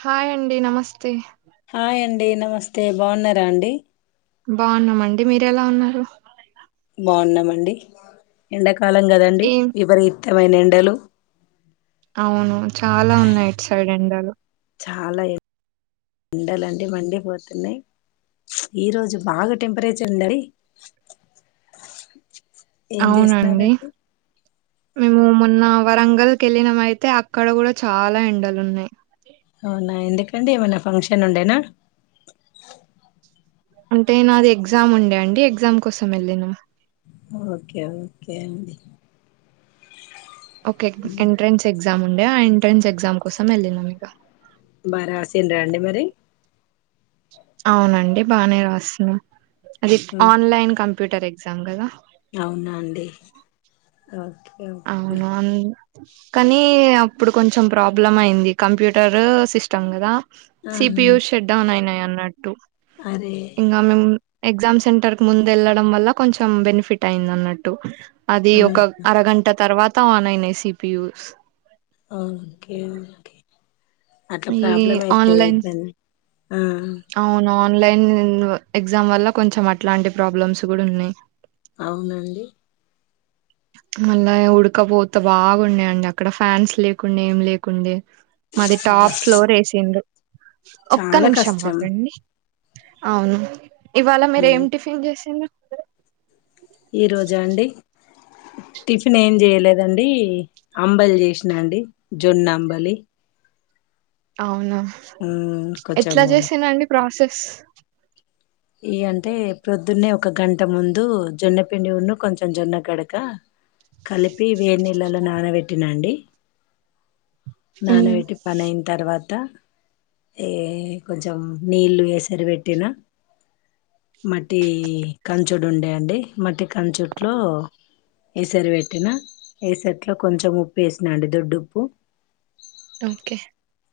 Hi అండి నమస్తే hi అండి నమస్తే బాగున్నారా అండి బాగున్నామండి మీర ఎలా ఉన్నారు బాగున్నామండి ఎండక్ కాలం కదండి ఏం విపరీత్ తమైన ఎండలు అవును చాలా ఉన్నాయిటు సైడ్ ఎండాలు చాలా ఎ ఎండలు అంటే మండిపోతున్నాయి ఈరోజు బాగా టెంపరేచర్ ఉండయి ఏం అవునండి చేస్తున్నారండి మేము మొన్న వరంగల్ కెళ్ళినము అయితే అక్కడ కూడా చాలా ఎండలు ఉన్నాయి. అవునా ఎందుకండి ఏమైన్నా ఫంక్షన్ ఉండేనా అంటే నాది ఎగ్జామ్ ఉండే అండి ఎగ్జామ్ కోసం వెళ్ళిన ఓకే ఓకే అండి ఓకే ఎంట్రన్స్ ఎగ్జామ్ ఉండే ఆ ఎంట్రెన్స్ ఎగ్జామ్ కోసం వెళ్ళా ఇక బారాసిండ్రా అండి మరి అవునండి బానే రాస్తున్నా అది ఉమ్, ఆన్లైన్ కం ప్యూటరు ఎగ్జామ్ కదా అవునా అండి ఓ అవును అను కానీ అప్పుడు కొంచెం ప్రాబ్లమ్ అయింది కంప్యూటర్ సిస్టమ్ కదా ఆహా సిపియయు షెట్ డౌన్ అయినాయా నాట అరే ఇంకా మే ఎజామ్ సెంటర్ ముందు వెళ్లడం వల్ల కొంచెం బెనిఫిట్ అయింది అన్నట్టు అది ఆ ఒక అరగంట తర్వాత ఆనయిన్ సిపియూస్ ఓకే ఓకే అట్లా ఈ ప్రాబ్లం అయితే ఆన్లైన్ ఇబ్బంది ఆ అవును ఆన్లైన్ ఎగ్జామ్ వల్ల కొంచెం అట్లాంటి ప్రాబ్లమ్స్ కూడా ఉన్నాయి అవునండి మళ్ళా ఉడకపోతే బాగున్నాయండి అక్కడ ఫ్యాన్స్ లేకుండా ఏం లేకుండే మాది అబ్బా టాప్ ఫ్లోర్ ఏసిు ఒక్క చాలా నిమిషం కష్టం అవును ఇవాళ మీరు ఏం ఉమ్. టిఫిన్ చేసిరు ఈ రోజా అండి టిఫిన్ ఏం చేయలేదండి అంబలి చేసినాండి జొన్న అంబలి అవును ఉమ్, ఎట్లా కొంచెము చేసినండి ప్రాసెస్ ఇ అంటే పొద్దున్నే ఒక గంట ముందు జొన్న పిండి ఉన్న కొంచెం జొన్న గడక కలిపి వే నళ్ళలో నానబెట్టినండి మ్మ్. నానబట్టి పని అయిన తర్వాత ఏ కొంచెం నీళ్ళు వసరి పెట్టినా మట్టి కంచుడు ఉండేయంండి మట్టి కంచోట్లో ఏసర పెట్టినా ఏసట్లో కొంచెం ఉప్పు వేసినా అండి దొడ్డు ఉప్పు ఓకే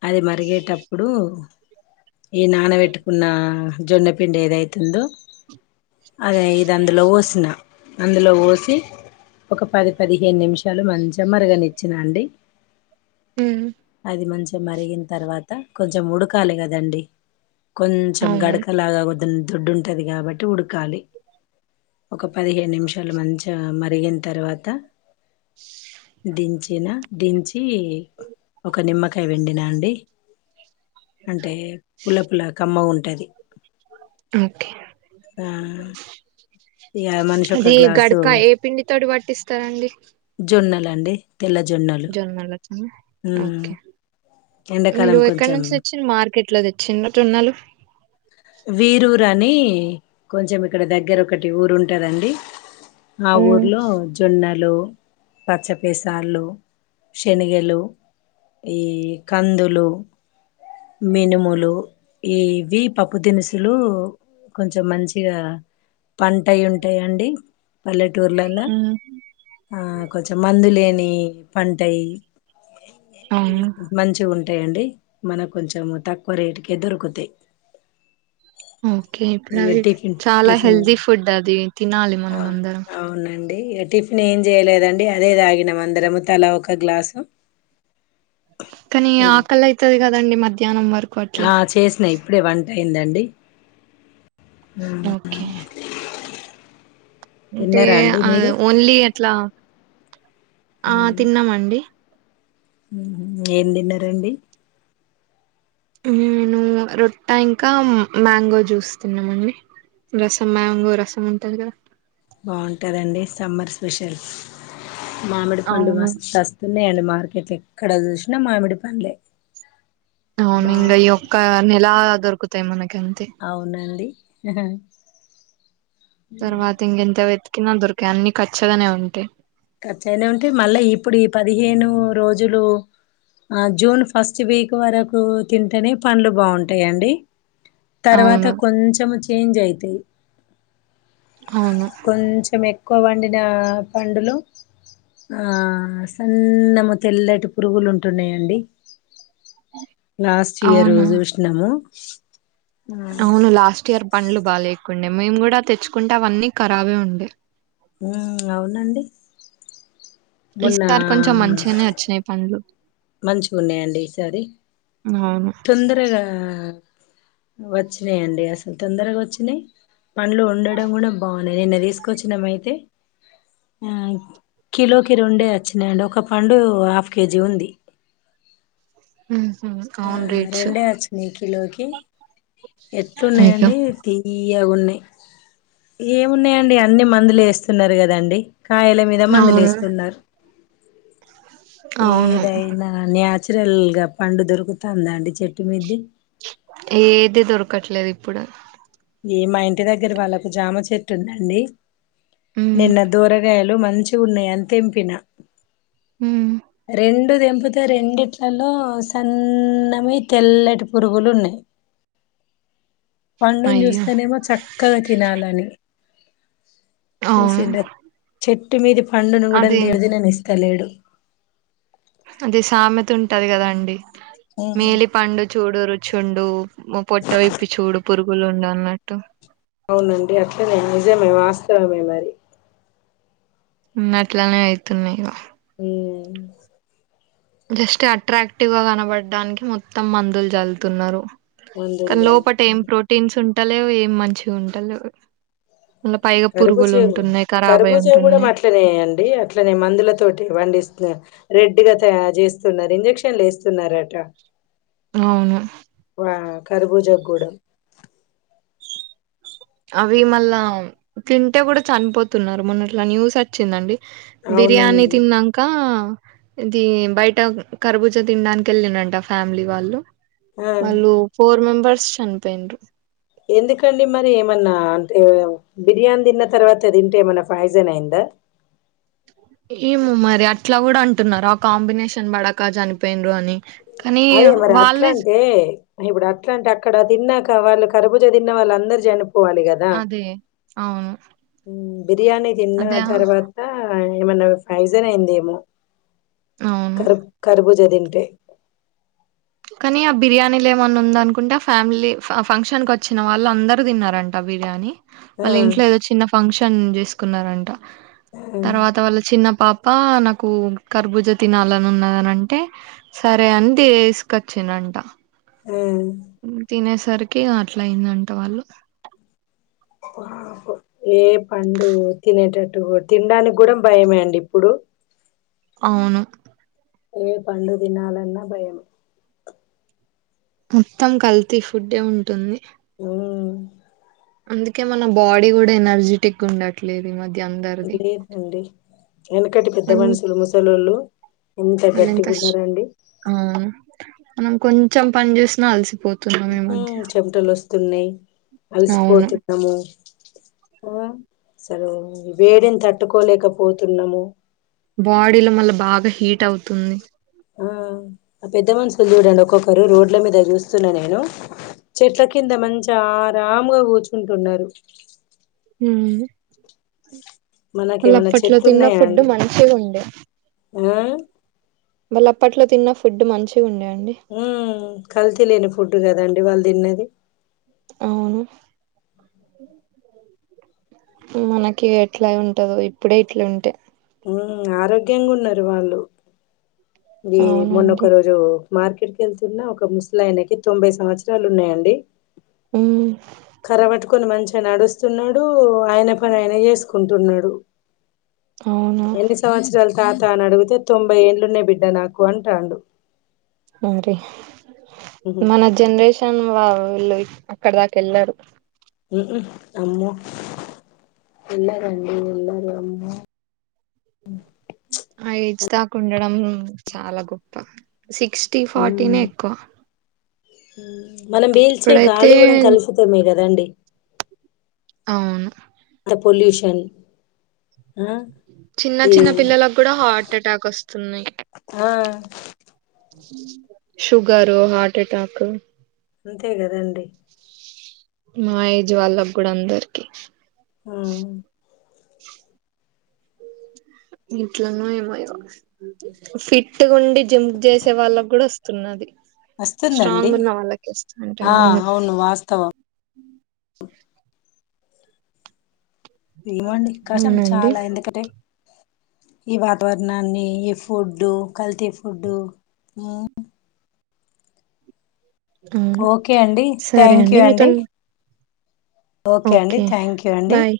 అది మరిగేటప్పుడు ఈ నానబెట్టుకున్న జొన్నపిండి ఏదైతుందో అదే ఇది అందులోలవోసిన అందులో పోసి ఒక పది పదిహేను నిమిషాలు మంచి మరగని ఇచ్చినండి మ్మ్. అది మంచి కొెం మరిగిన తర్వాత కొంచెం ఉడకాలి కదండి కొంచెం అవును గడకలాగా కొద్ద దొడ్డుంటుది కాబట్టి ఉడకాలి ఒక పదిహేను నిమిషాలు మంచి మ అడిగిన తర్వాత దంచనా దంచి ఒక నిమ్మకా ట వెండినా అండి అంటే పుల్ల పల కమ్మ ఉంటా అంటది ఓకే ఆ ఇగ మనిషి ఒక అది గ్లాసు గడకా ఏ పిండి తోటి పట్టిస్తారంండి జొన్నలు అండి తెల్ల జొన్నలు జోన్మల ఉమ్ ఓకే ఎండాకాలం మీరు ఎక్కడ కొంచెం నుంచి తెచ్చి మార్కెట్లో తెచ్చిటున్నాలు వీరూరు అని కొంచెం ఇక్కడ దగ్గర ఒకటి ఊరు ఉంటదండి మా ఊర్లో జొన్నలు పచ్చపేసర్లు శనగలు ఈ కందులు మినుములు ఇవి పప్పు దినుసులు కొంచెం మంచిగా పంట అయి ఉంటయండి పల్లె టూర్లలో ఆ కొంచెం మందు లేని పంటై అవును మంచి గు టయండి మన కొంచెము తక్కువ రేటుకే దొరుకుతాయ్ ఓకే ఇప్పుడు అవి చాలా టిఫిన్ హెల్దీ ఫుడ్ అది తినాలి ఆ మనం అందరం అవునండి టిఫిన్ ఏం చేయలేదండి అదే తాగినం అందరము తల ఒక గ్లాసు కానీ ఆకల అయితుది కదం ఆ చేసినా ఇప్పుడే వంట ఏందండి ఓకే అంటే తిన్నారా అండి మీరు ఓన్లీ అట్లా ఆ ఉమ్, తిన్నామండి ఏం తిన్నారండి నేను రొట్ట ఇంకా మ్యాంగో జూస్ తిన్నామండి రసం మ్యాంగో రసం ఉంటది కదా బాగుంటుందండి సమ్మర్ స్పెషల్ మామిడి పండు అవును మస్తస్త ఉన్నాయండి మార్కెట్లు ఎక్కడ చూసినా మామిడి పండ లె అవును ఇంగా ఈ ఒక్క నెల దొకుతయి మనకి అంతే అవునండి తర్వాత ఇంగ ఎంత వె కిన దొరికయి అన్ని ఖచ్చగానే ఉంటాయి ఖచ్చగనే ఉంటాయ్ మళ్ళీ ఇప్పుడు ఈ పదిహేను రోజులు ఆ జూన్ ఫస్ట్ వీక్ వరకు తింటేనే పండ్లు బాగుంటాయిండి తర్వాత అవును కొంచెం చేంజ్ అయి తెయ్ అవును కో వండిన పండులో ఆ సన్నము తెల్లటి పురుగులు ఉంటున్నాయండి లాస్ట్ ఇయర్ అవునా చూసినాము అవును లాస్ట్ ఇయర్ పండ్లు బా లేకుండే మేము కూడా తెచ్చుకుంటామ్అవన్నీ రాబే ఉండే ఉమ్ అవునండి మొన్న ఈసారి కొంచెం మంచిగానే వచ్చినాయి పండ్లు మంచిగ ఉన్నాయంండి ఈసారి అవును తొందరగా వచ్చినాయిండి అసలు తొందరగా వచ్చినాయి పండ్లు వండడం కూడా బాగున్నాయి నిన్న తీసుకొచ్చినమయితే మ్ కిలోకి రెండే వచ్చినాయండి ఒక పండు హాఫ్ కేజీ ఉంది ప ఉహు అవును రేట్స్ రెండే వాచ్చినాయ్ కిలో కి ది అయ్యో ఎట్లున్నాయండి తీ ఇగన్నాయి ఏమున్నాయండి అన్ని మందులు వేస్తున్నారు కదండి కాయల మీద మందులు అవును ఏస్తున్నారు అవును ఏదైనా న్యా చరల్గా పండు దరు ఎక్కుతాంద అండి చెప్పి మిద్ది ఏది దొరకట్లేదు ఇప్పుడు ఈ మా ఇంటి దగ్గర వాళ్ళకు జామ చెట్టు ఉందండి హ్మ్ నిన్న దూరగాయలు లో మంచిగ ఉన్నాయని తెంపిన మ్ రెండు దెంపుతే రెండిట్లలో సన్ననీ తెల్లటి పురుగులు ఉన్నాయి పండును తీసు అయ్యో! స్తేనేమో చక్కగా తినాలని అవును. చూసింట చె తుమిదిప్ పండును కూడా అది తేడి దినని ఇస్తలేడు అదే సామెత ఉంటది కదా అండి మేలి పండు చ చూడు రుచి ఉండు పొట్టవిప్పి చూడు పురుగులు ఉండు అన్నట్టు అవునండి అట్నే నిజమే వాస్తవమే మరి ఉన్న అట్లనే అయితున్నాయి గ మ్ జస్ట్ అట్రాక్టివ్ గా కనబడడానికి మొత్తం మందులు చల్లుతున్నారు కా మందులు జల్ లోపట ఏం ప్రోటీన్స్ ఉం ఉంటలేవు ఏం మంచిగా ఉంటలేవు కరుబూచేవు కరుబూచేవు కూడా ఉంటున్నాయి. అట్లనేండి అట్లనే మందుల తోటి వండిస్తు రెడ్గా చేస్తున్నారు ఇంజెక్షన్లు వేస్తున్నారట అవును కరబూజగూడెం అవి మళ్ళా తింటే కూడా చనిపోతున్నారు మొన్న ఇట్లా న్యూస్ వచ్చిందండి బిర్యాని అవునండి తినన్నాంక ఇది బయట కర్బుజ తినడానికి వెళ్ళినంట ఫ్యామిలీ వాళ్ళు ఆ వాళ్ళు ఫోర్ మెంబర్స్ చనిపోన్ ఎందుకండి మరి ఏమన్నా అంటే బిర్యానీ తిన్న తర్వాత తింటే ఏమన్నా ఫాజన్ అయిందా ఏము మరి అట్లా కూడా అంటున్నారు ఆ కాంబినేషన్ బడక చనిపోయిన్ర అని కానీ అదే మరి వాళ్ళే జ- అట్లాంటే ఇప్పుడు అట్లా అంటే అక్కడ తిన్నాక వాళ్ళ కర్బుజ తిన్న వాళ్ళందరు జని పోవాలిగదా అదే అవును బిర్యానీ తిన్న అదే ఆ- తర్వాత ఏమన్నా ఫైజన్ అయింది ఏమో అవును కర్ కర్బ్ నేనింతే కానీ ఆ బిర్యానీలు ఏమన్నా ఉంద అనుకుంటే ఆ ఫ్యామిలీ ఫ ఫంక్షన్ క వచ్చిన వాళ్ళు అందరు తిన్నారంట ఆ బిర్యానీ ఆ వాళ్ళ ఇంట్లో ఏదో చిన్న ఫంక్షన్ షన్ చేసుకున్నారంట ఆ, తర్వాత వల్ల చిన్న పాప్ ప్ప నాకు కర్భుజ తినాలని ఉన్నదని అంటే సరే అని తీస్ కచ్చిండంట ఆ, మ్మ్ తినేస్ సరికే అట్లా అయిందట వాళ్ళు పాపం ఏ పండు తినేటట్టు ట్టు తినడానికి కూడా భయమే అండి ఇప్పుడు అవును ఏ పండు తినాలన్న భయం మొత్తం కల్తీ ఫుడ్డే ఉంటుంది మ్మ్ అందుకే మన బాడీ కూడా ఎనర్జెటిక్గా ఉండట్లేదు ఈ మధ్య అందరిది లేదండి వెనకటి పెద్ద కొం- మనుషులు ముసలోళ్ళు ఎంత వాళ్ళు గట్టిగా స్- ఉన్నారండి అవును మనం కొంచెం పని చేసినా అలసిపో ఉమ్ చెమటలు వస్తున్నాయి అవును అలసిపోతున్నాము ఆ అసలు వేడిని తట్టుకోలేకపోతున్నాము బాడీ లో మళ్ళా బాగా హీట్ అవుతుంది ఆ ఆ పెద్ద మనుషులు చూడండి ఒక్కొక్కరు రోడ్ల మీద చూస్తున్నా నేను చెట్ల కింద మంచిగా ఆరాంగ కూర్చుటున్నారు ఉమ్ వాళ్ళు మనకేమైనా అప్పట్లో చెట్లు తిన్న ఉన్నాయా ఫుడ్డు అండి మంచి గుండే ఆ వాళ్ళ అప్పట్లో తిన్న ఫుడ్ మంచిగా ఉండే అండి ఉమ్ కల్తి లేని ఫుడ్ కదండి వాళ్ళు తిన్నది అవును మనకి ఎట్లా ఉంటదో ఇప్పుడే ఇట్ల ఉంటే మ్మ్ ఆరోగ్యంగా ఉన్నరు వాళ్ళు గి అవునండి మొన్నకరోజు మార్కెట్కి వెళ్తున్న ఒక ముసలాయనకి తొంభై సంవత్సరాలు ఉన్నాయండి ఉమ్ కర్ర పట్టుకొని మంచి నడుస్తున్నాడు ఆయన పని ఆయన చెస్ కుంటున్నాడు అవునా ఎన్ని సంవత్సరాలు తాత అని అడుగుత్ తె తొంబై ఏళ్ళు బీడ్ డ్డ నాకు అంటాండు అ రే ఉహు మన జనరేషన్ వాల్ ళ్ళ అక్కడ దాకా ఎళ్లారు ఉమ్ హు అమ్మో ఎల్లార్ అండి ఎల్లార్ అమ్మో ఆ ఏజ్ దాకుండడం చాలా గొప్ప సిక్స్టీ ఫార్టీనే ఎక్కువ హ మనం పీల్చే ఇప్పుడైతే గాలి కూడా కలుషితమే కదండి అవును చని చిన్న చిన్న పిల్లలకు కూడా హార్ట్ అటాక్ వస్తున్నాయి ఆ షుగరు హార్ట్ అటాక్ అంతే కదండి మా ఏజ్ వాళ్ళ కూడా అందరికీ ఆ ఎట్లనో ఏమో ఇగ ఫిట్ గుండి జిమ్ చేసే వాళ్ళకి కూడా వ తున్నది వస్తుందండి ఆ అవును వాస్తవం ఏమండి కష్టం అవునండి చాలా ఎందుకంటే ఈ వాతావరణాన్ని ఈ ఫుడ్డు కల్తీ ఫుడ్డు అవును ఓకే అండి సరే థ్యాంక్యూ మీతో అండి ఓకే అండి థ్యాంక్యూ అండి బాయ్